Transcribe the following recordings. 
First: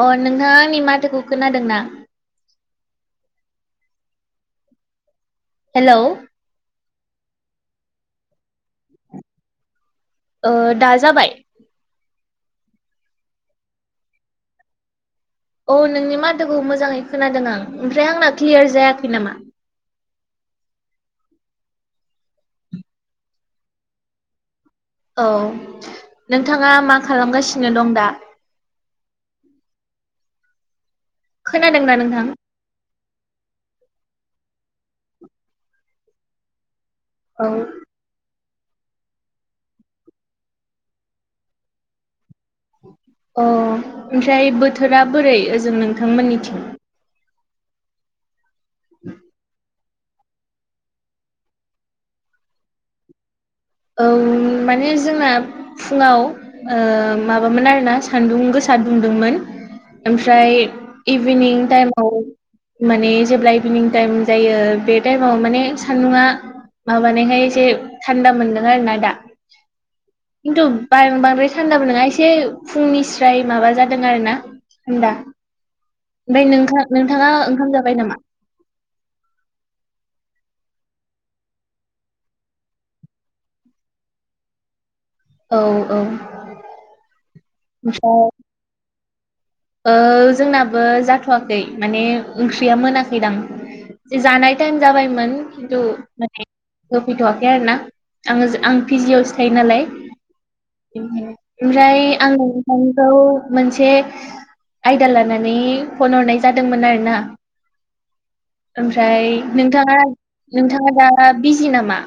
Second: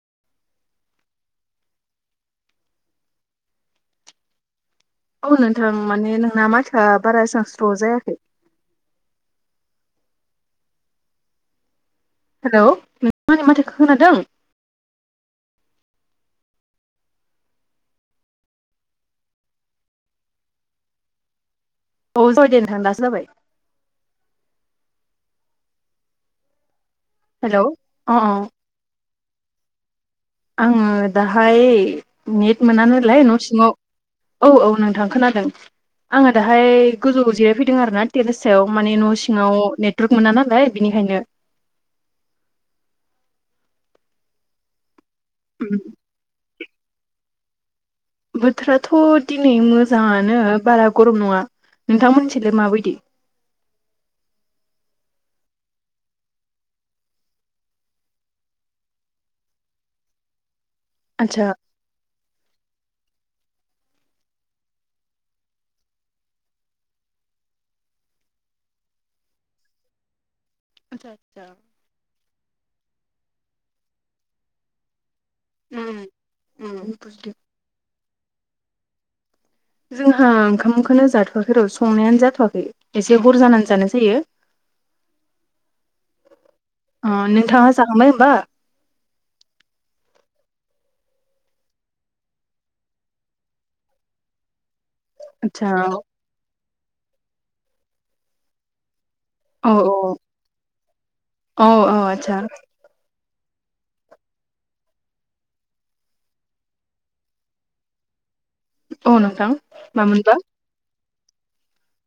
अ नोंथाङा आंनि माथोखौ खोनादोंना औ नोंथां हेलौ माने नोंना माथोआ बारा एसां स्र' जायाखै ओ दा जाबाय हेलौ नोंथां आंनि माथोखो खोनादों औ नोंनि माथोखौ मोजाङै खोनादों आं ओमफ्राय आंना क्लियार जायाखै नामा? औ जाबाय दे नोंथां दा जाबाय औ नोंथाङा मा हेलौ खालामगासिनो दं दा? अ अ आं दाहाय खोनादोंना नोंथां नेट मोना नालाय न' सिङाव औ औ नोंथां खोनादों आङो दाहाय गोजौआव औ जिरायफैदों आरोना टेरेस सायाव माने न' सिङाव नेटवर्क मोना नालाय बिनिखायनो अ ओमफ्राय बोथोरा बोरै ओजों नोंथांमोननिथिं? बोथोराथ' दिनै मोजाङानो बारा गरम नङा नोंथांमोनथिलाय माबायदि? औ माने जोंना फुङाव ओ माबामोन आरोना सान्दुं गोसा दुंदोंमोन ओमफ्राय आदसा इभिनिं टाइमाव माने जेब्ला इभिनिं टाइम जायो बे टाइमाव माने सान्दुंङा माबानायखाय एसे थान्दा मोनदों आरोना दा खिन्थु आतसा आतसा बांद्राय थान्दाबो नङा एसे फुंनिस्राय माबा जादों आरोना थान्दा उम ओमफ्राय उम नोंथां बुजिदों नोंथाङा ओंखाम जाबाय नामा? जोंहा ओंखामखोनो जाथ'वाखै र' संनायानो जाथ'वाखै एसे हर जानानै जानाय जायो। औ औ अ नोंथाङा जाखांबाय ओमफ्राय ओमबा ओ जोंनाबो जाथ'वाखै माने ओंख्रिया मोनाखैदां जानाय टाइम जाबायमोन आदसा खिन्थु माने होफैथ'वाखै आरोना आङो आं फिजियावस थायो औ नालाय औ औ ओमफ्राय आदसा आङो मोनसे आयदा लानानै फन हरनाय जादोंमोन आरो ना। औ ओमफ्राय नोंथां नोंथाङा मामोनबा नोंथाङा दा बिजि नामा।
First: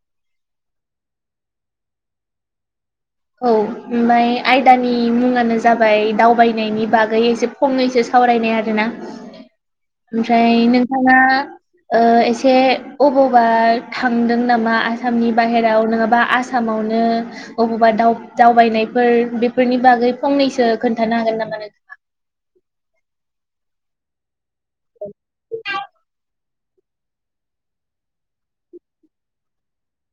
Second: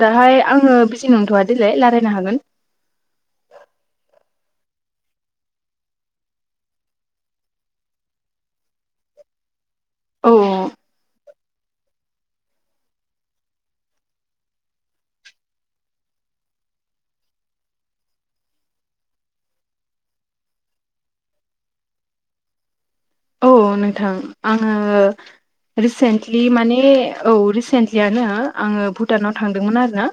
दाहाय आङो बिजि नंथ'वादेलाय रायलायनो हागोन। औ ओमबाय आयदानि मुङानो जाबाय दावबायनायनि बागै जेब फंनैसो सावरायनाय आरोना औ ओमफ्राय नोंथाङा ओ एसे अबावबा थांदों नामा? आसामनि बाहेराव नोङाबा आस आसामावनो अबावबा। दावब-दावबायनायफोर बेफोरनि बागै फंनैसो खोन्थानो हागोन नामा नोंथ औ नोंथां आङो रिसेन्ट लि माने औ रिसेन्टलियानो आङो भुटानाव थांदोंमोन आरो ना।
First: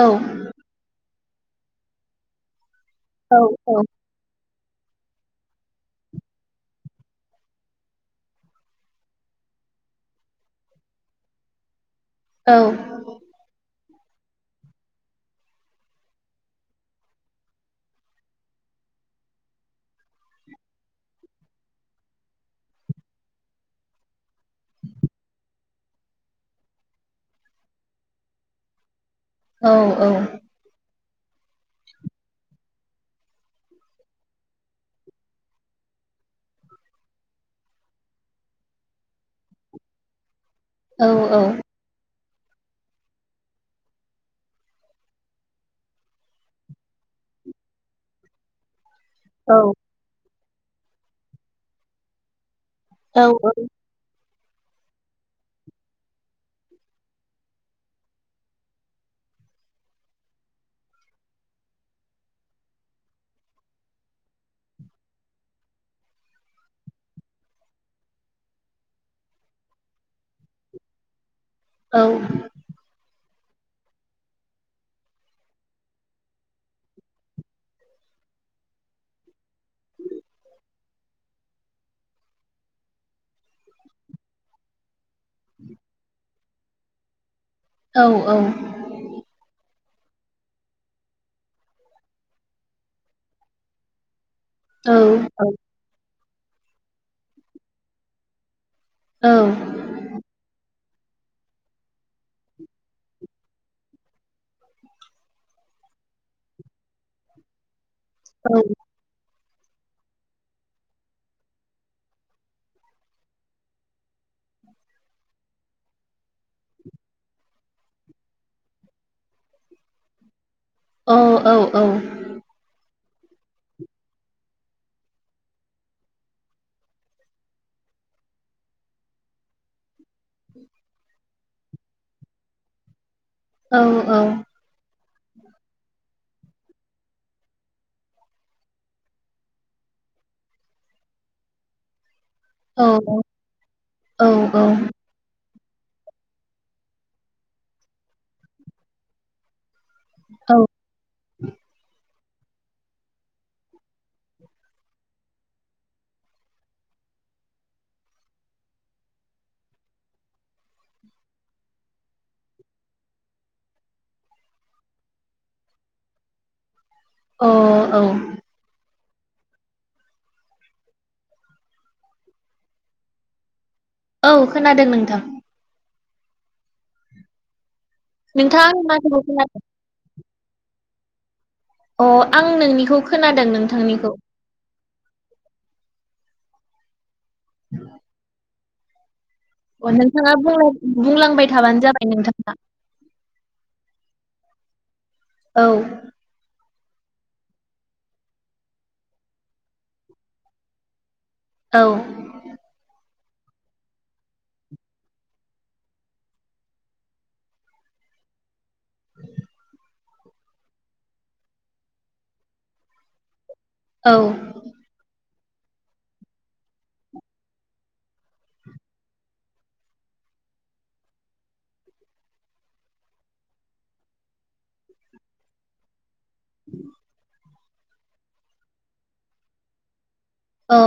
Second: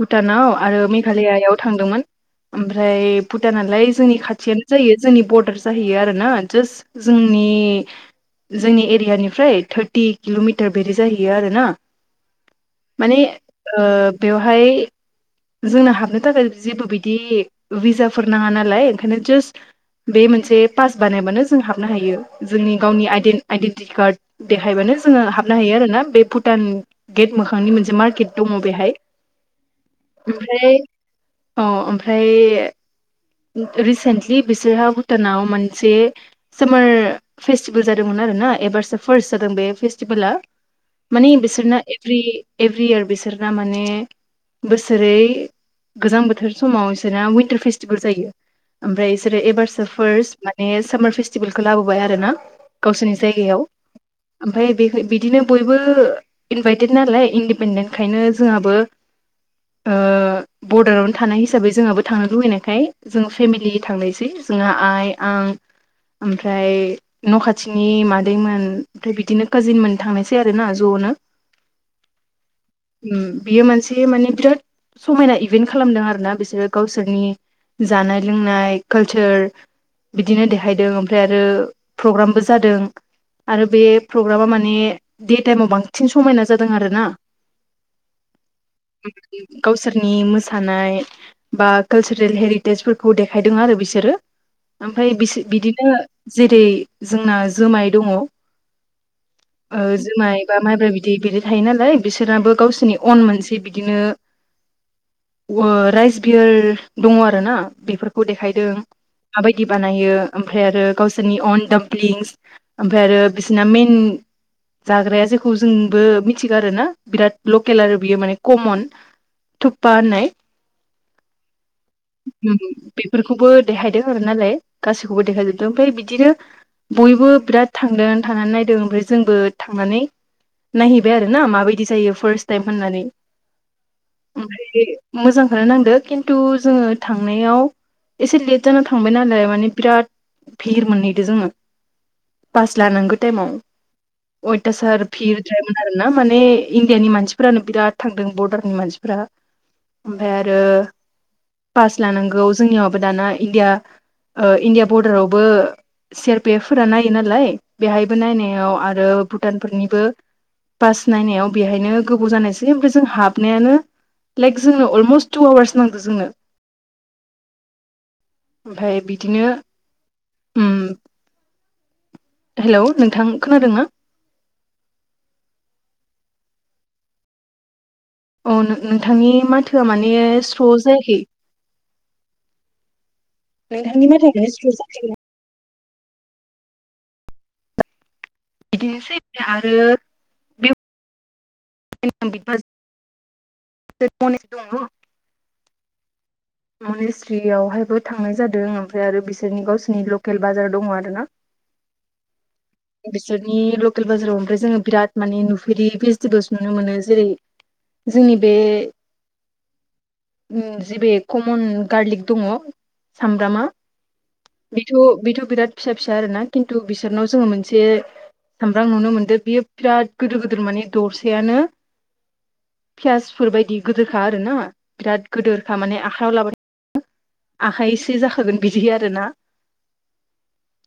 औ भुटानाव आरो मेघालियाआव थांदोंमोन ओमफ्राय औ भुटानलाय जोंनि खाथियानो। जायो जोंनि बरडार जाहैयो आरोना जास्ट जोंनि जोंनि एरियानिफ्राय थार्टि किल'मिटार बेदि जाहैयो आरो ना। औ माने ओ बेवहाय जोंना हाबनो थाखाय जेबो बिदि भिजाफोर नाङा नालाय ओंखायनो जास्ट। बे मोनसे पास बानायबानो ज जोङो हाबनो हायो जोंनि गावनि‌ आइडेन्ट-आइडेन्टि कार्ड देखायबानो जोङो हाब नाहैयो आरो ना, बे भुटान गेट मोखांनि मोनसे मार्केट दङ बेहाय। औ औ ओमफ्राय औ ओमफ्राय रिसेन्टलि बिसोरहा भुटानाव मोनसे सोमार फेस्टिभेल जादोंमोन आरो ना एबारसो फार्स्ट जादों बे फेस्टिभोला। औ माने बिसोरना एभ्रि एभ्रियार बिसोरना माने बोसोरै गोजां बोथोर समाव इसोरना विनटार फेस्ट फेस्टिभेल जायो ओमफ्राय इसोरो एबारसो फार्स्ट माने सामार फेस्टिभेलखौ लाबोबाय आरो ना। गावसोरनि औ जायगायाव ओमफ्राय बे बिदिनो बयबो इनभाइटेद नालाय इन्दिपेन्डेन्टखायनो जोंहाबो ओ बरडारावनो थानाय हिसाबै जोंहाबो थांनो लुबैनाय ओंखाय जों फेमिलि थांनोसै जोंहा आइ आं ओमफ्राय न' खाथिनि मादैमोन ओमफ्राय बिदिनो काजिनमोन थांनायसै आरो ना ज'नो। औ ओम बियो मोनसे माने बिराद। समायना इभेन्ट खालामदों आरोना बिसोरो गावसोरनि। जानाय लोंनाय कालचार। बिदिनो देहायदों ओमफ्राय आरो प्रग्रामबो जादों। आरो बे फग्रामा माने दे टाइमाव बांसिन समायना जादों आरो ना। औ औ गावसोरनि मोसानाय बा कालचा ल हेरिटेजफोरखौ देखायदों आरो बिसोरो औ ओमफाय औ बिसो--बिदिनो जेरै जोंना जोमाय दङ। औ ओ जुमाय बा माइब्रा बिदै बिदि थायो नालाय बिसोराबो गावसोरनि अन मोनसे बिदिनो [inaudible] राइस बियार दङ आरोना बेफोरखौ देखायदों माबायदि बानायो ओमफ्राय आरो गावसोरनि अन डामप्लिंस ओमफाय आरो बिसोरना मेइन जाग्राया जेखौ जोंबो मिथिगो आरो ना बिराद लकेल आरो बियो माने कमन थुबपा होनाय अ औ औ बेफोरखौबो देखायदों आरो नालाय गासैखौबो देखायजोबदों ओमफ्राय बिदिनो बयबो बिराद थांदों थांनानै नायदों ओमफ्राय जोंबो थांनानै नायहैबाय आरो ना माबायदि जायो फार्स्ट टाइम होननानै औ औ। मोजांखौनो नांदो खिन्थु जोङो थांनायाव एसे लेट जाना थांबाय नालाय माने बिराद भिर मोनहैदो जोङो पास लानांगौ टाइमाव अयथासार भिरद्रायमोन आरो ना माने इण्डियानि मानसिफोरानो बिराद थांदों बरदारनि मानसिफोरा ओमफ्राय औ आरो पास लानांगौ जोंनियावाबो दाना इण्डिया ओ इण्डिया बरदारावबो सि आर पि एफ फोरा नायो नालाय बेहायबो नायनायाव आरो भुटानफोरनिबो पास नायनायाव बेहायनो गोबाव जानायसै ओमफ्राय जों हाबनायानो लाइक जोंनो अलमस्ट टु आवार्स नांदो जोंनो अ औ ओमफाय बिदिनो हेलौ नोंथां खोनादोंना? औ खोनादों नोंथां। अ नोंथाङा आंनि माथोखौ नोंथांनि खोनादों माथोआ माने स्र' जायाखै अ आं नोंनिखौ खोनादों नोंथांनिखौ। [unintelligible] [unintelligible] [inaudible] बिदिनोैसै अ नोंथाङा बुंलां-बुंलांबाय थाबानो जाबाय नोंथाङा। [unintelligible] दङ औ। मनेस्लियावहायबो थांनाय जादों ओमफ्राय आरो बिसोरनि गावसोरनि लकेल बाजार दङ आरो ना औ। बिसोरनि लकेल बाजाराव ओमफ्राय जोङो बिराद माने नुफेरि भेजिटेबोल्स नुनो मोनो जेरै जोंनि बे [inaudible] जि बे कमन गारलिक दङ सामब्रामा औ। बेथ' बेथ' बिराद फिसा फिसा आरो ना खिन्थु बिसोरनाव जोङो मोनसे सामब्राम नुनो मोन्दो बियो बिराद गिदिर गिदिर माने दरसेयानो पियासफोर बायदि गोदोरखा आरो ना बिराद गोदोरखा माने आखायाव लाबानो आखाइसे जाखागोन बिदि आरोना अ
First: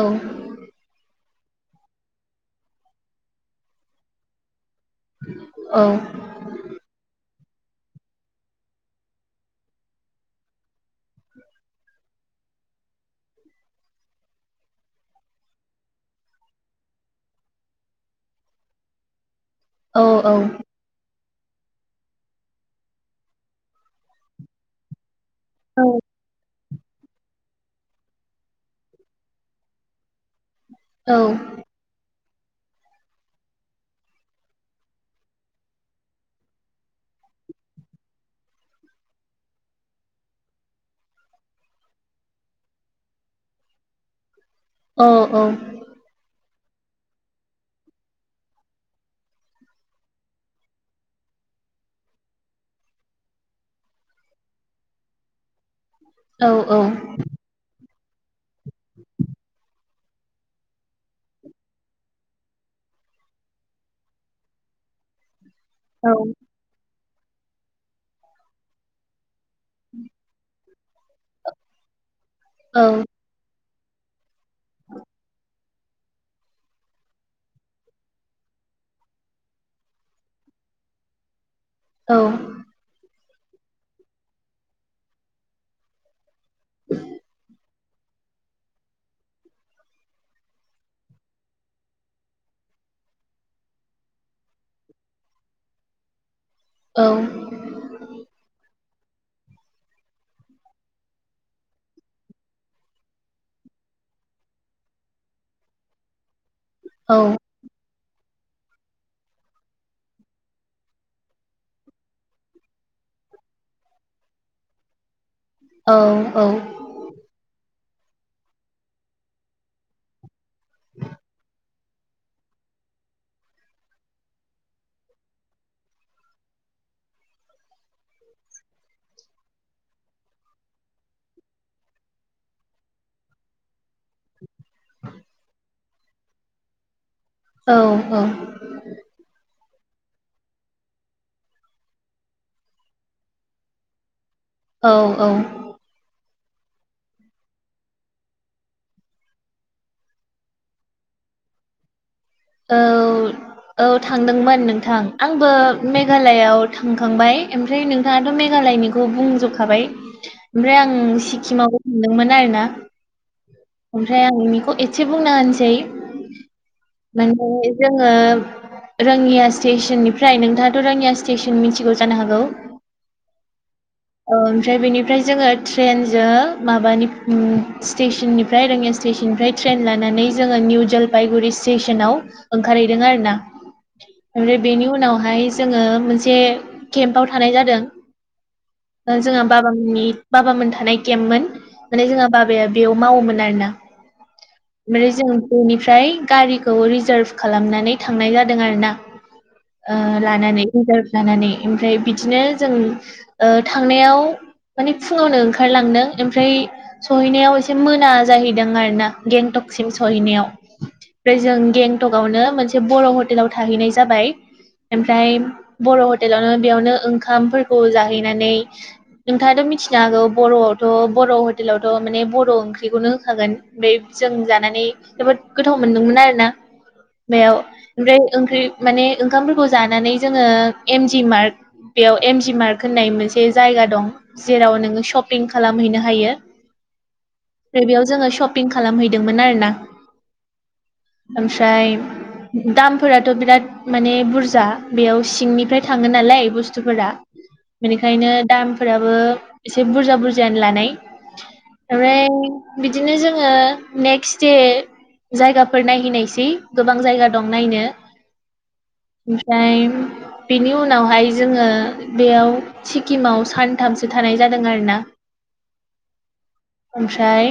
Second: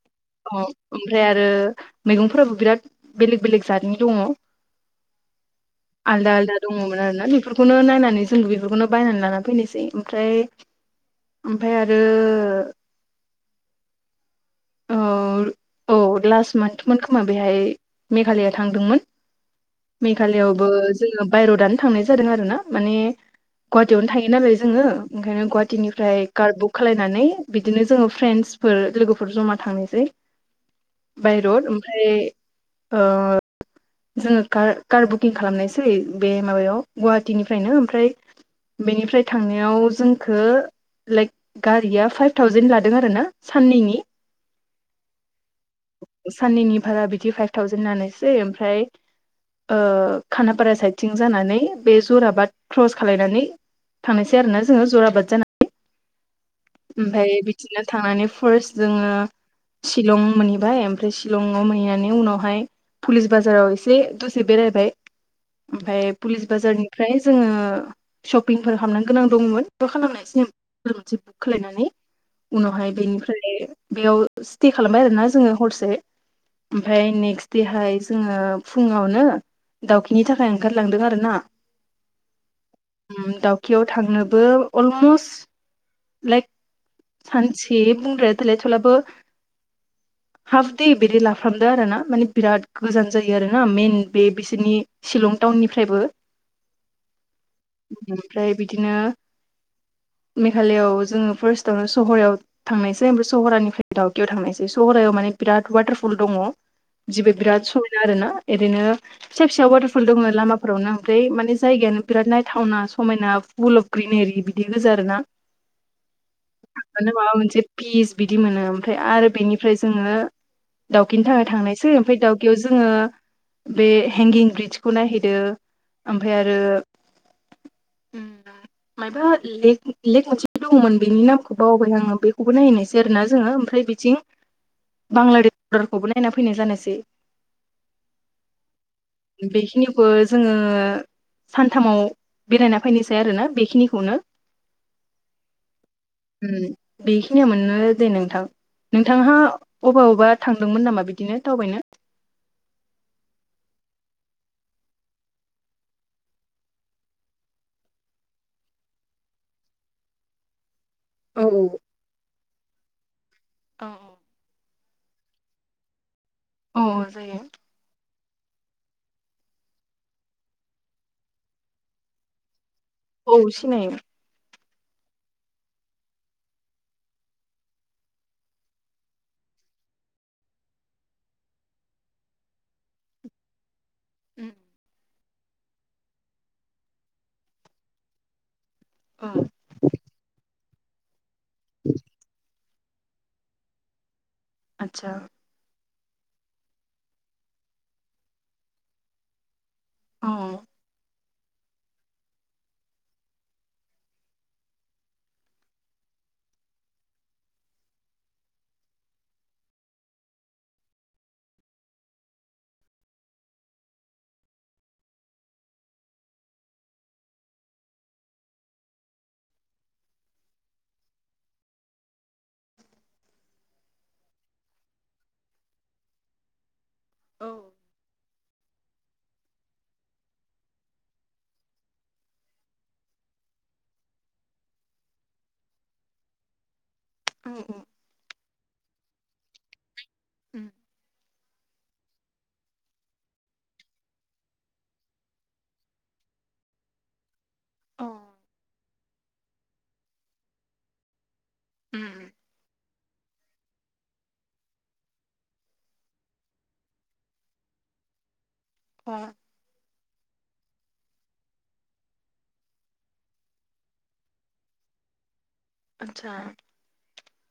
औ। अ ओमफ्राय आरो मैगंफोराबो बिराद बेलेग बेलेग जादनि दङ औ। आलदा आलदा दङमोन आरो ना बेफोरखौनो नायनानै जोंबो बेफोरखौनो बायनानै लाना फैनोसै ओमफ्राय ओमफ्राय आरो औ औ लास्ट मान्टमोन खोमा बेहाय मेघालया थांदोंमोन। औ औ मेघालयावबो जोङो बाय रडानो थांनाय जादों आरोना माने गुहाटियावनो थायो नालाय जोङो। ओंखायनो औ गुहाटिनिफ्राय कार बुक खालायनानै बिदिनो जोङो फ्रेन्डसफोर लोगो फोर जमा थांनोसै औ बाय रड ओमफ्राय ओ जोङो कार कार बुकिं खालामनायसै बे माबायाव गुवाहाटिनिफ्रायनो ओमफ्राय बेनिफ्राय थांनायाव जोंखो लाइक गारिया फाइभ थावजेन लादों आरोना साननैनि अ औ साननैनि भारा बिथि फाइभ थावजेन लानोसै ओमफ्राय ओ खानापारा साइदथिं जानानै बे जराबाद क्रस खालायनानै थांनायसै आरोना जोंङो जराबाद जाना औ औ ओमफ्राय बिदिनो थांनानै फार्स्ट जोङो शिलं मोनहैबाय ओमफ्राय शिलङाव मोनहैनानै उनावहाय पुलिस बाजाराव एसे दसे बेरायबाय ओमफ्राय पुलिस बाजारनिफ्राय जोंङो शपिंफोर खामनो गोनां दंमोन। बुकबो खालामनाय सेम हटेल मोनसे बुक खालायनानै उनावहाय बेनिफ्राय बेयाव स्टे खालामबाय आरोना जोंङो हरसे ओमफ्राय नेक्स्ट देहाय जोङो ओ फुङावनो दावखिनि थाखाय ओंखारलांदों आरोना। औ। दावकियाव थांनोबो अलमस्ट लाइक सानसे बुंद्राया देलाय थेलाबो [inaudible] हाफ दे बिदि लाफ्रामदो आरोना माने बिराद गोजान जायो आरोना मेइन बे बिसोरनि शिलं टाउननिफ्रायबो औ ओमफ्राय बिदिनो मेघालयाव जोङो फार्स्टआवनो सहरायाव थांनायसै ओमफ्राय सहरानिफ्राय दावकियाव थांनायसै सहरायाव माने बिराद वाटारफल दङ। औ जिबो बिराद समायना आरोना एरैनो फिसा फिसा वाटारफल दोङो लामाफोरावनो ओमफ्राय माने जायगायानो बिराद नायथावना समायना फुल ग्रिनेरि बिदि गोजा आरोना औ औ थांबानो माबा मोनसे पिस बिदि मोनो ओमफ्राय आरो बेनिफ्राय जोङो दावकिनि थाखाय थांनायसै ओमफ्राय दावकियाव जोङो बे हेंगिं ब्रिजखौ नायहैदो ओमफ्राय आरो उम उम मायबा लेग लेग मोनसे दङोमोन बेनि नामखौ बावबाय आङो बेखौबो नायहैनायसै आरोना जोङो ओमफ्राय बि थिं बांलादेश बरडारखौबो नायना फैनाय जानायसै। औ औ बेखिनिखौ जोङो सानथामाव बेरायना फायनायसै आरोना बेखिनिखौनो औ औ उम बेखिनिमोननो दे नोंथां नोंथांहा अबावबा थांदोंमोन नामा बिदिनो दावबायनो औ औ थांदोंमोन नोंथां आंबो मेघालयाव थांखांबाय ओमफ्राय नोंथांङाथ' मेघालयनिखौ बुंजोबखाबाय ओमफ्राय आं औ सिक्किमावबो थांदोंमोन आरोना औ ओमफ्राय आं बेखौ एसे बुंना होनसै औ औ जायो माने जोंङो रोङिया स्टेसननिफ्राय नोंथांङाथ' रोङिया स्टेसन मिथिगौ जानो हागौ औ सिनायोमोन ओमफ्राय बेनिफ्राय जोङो ट्रेन जो माबानि स्टेसननिफ्राय रङिया स्टेसननिफ्राय ट्रेन लानानै जोंङो निउ जलफायगुरि सेसनाव ओंखारहैदों आरोना ओमफ्राय बेनि उनावहाय जोंङो मोनसे केम्पाव थानाय जादों अ जोंहा बाबामनि बाबामोन थानाय केम्पमोन माने जोंहा बाबाया बेयाव मावोमोन आरोना आतसा ओमफ्राय जों बेनिफ्राय गारिखौ रिजार्भ खालामनानै थांनाय जादों आरोना ओ औ लानानै रिजार्भ लानानै ओमफ्राय बिदिनो जों ओ थांनायाव माने फुंङावनो ओंखारलांदों ओमफ्राय सहैनायाव एसे मोना जाहैदों आरो ना गेंटकसिम सहैनायाव ओमफ्राय जों गेंटकआवनो मोनसे बर' हटेलाव थाहैनाय जाबाय ओमफ्राय बर' हटेलावनो बेयावनो ओंखामफोरखौ जाहैनानै नोंथांङाथ' मिथिनो हागौ बर'आवथ' बर' हटेलावथ' माने बर' ओंख्रिखौनो होखागोन ओमफ्राय जों जानानै जोबोद गोथाव मोनदोंमोन आरोना औ बेयाव ओमफ्राय ओंख्रि माने ओंखामफोरखौ जानानै जोंङो एमजि मार्क बेयाव एम जि मार्क होननाय मोनसे जायगा दं जेराव नोंङो शपिं खालामहैनो हायो ओमफ्राय बेयाव जोंङो शपिं खालामहैदोंमोन आरो ना [inaudible] ओमफ्राय दामफोराथ' बिराद माने बुरजा बेयाव सिंनिफ्राय थाङो नालाय बुस्थुफोरा अ बेनिखायनो दामफोराबो एसे बुरजा बुरजायानो लानाय उम ओमफ्राय बिदिनो जोंङो नेक्स्ट दे जायगाफोर नायहैनायसै गोबां जायगा दं नायनो अ [unintelligible] बेनि उनावहाय जोंङो बेयाव सिक्किमाव सानथामसो थानाय जादों आरोना [inaudible] आतसा ओमफ्राय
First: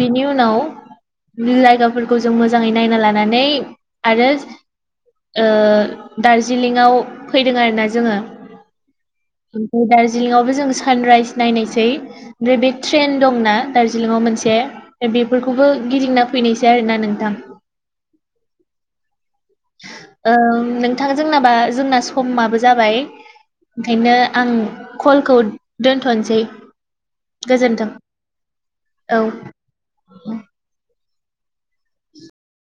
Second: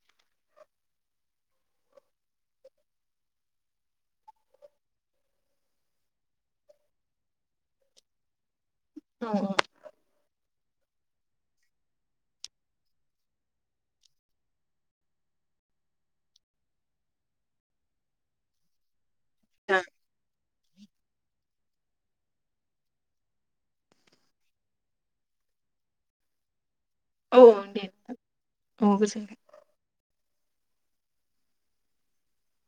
बेनि उनाव लाइग फोर जों मोजांङै नायना लानानै आरो दार्जिलिंआव फैदों आरोना जोंङो औ ओमफ्राय दार्जिलिंवबो जों सानराइज नायनोसै ओमफ्राय बे ट्रेन दंना दार्जिलिंआव मोनसे बेफोरखौबो गिदिंना फैनायसै ना नोंथां ओ नोंथांङा जोंनाबा जोंना समाबो जाबाय ओंखायनो आं कलखौ दोनथ'नोसै औ औ दे गोजोन्थों औ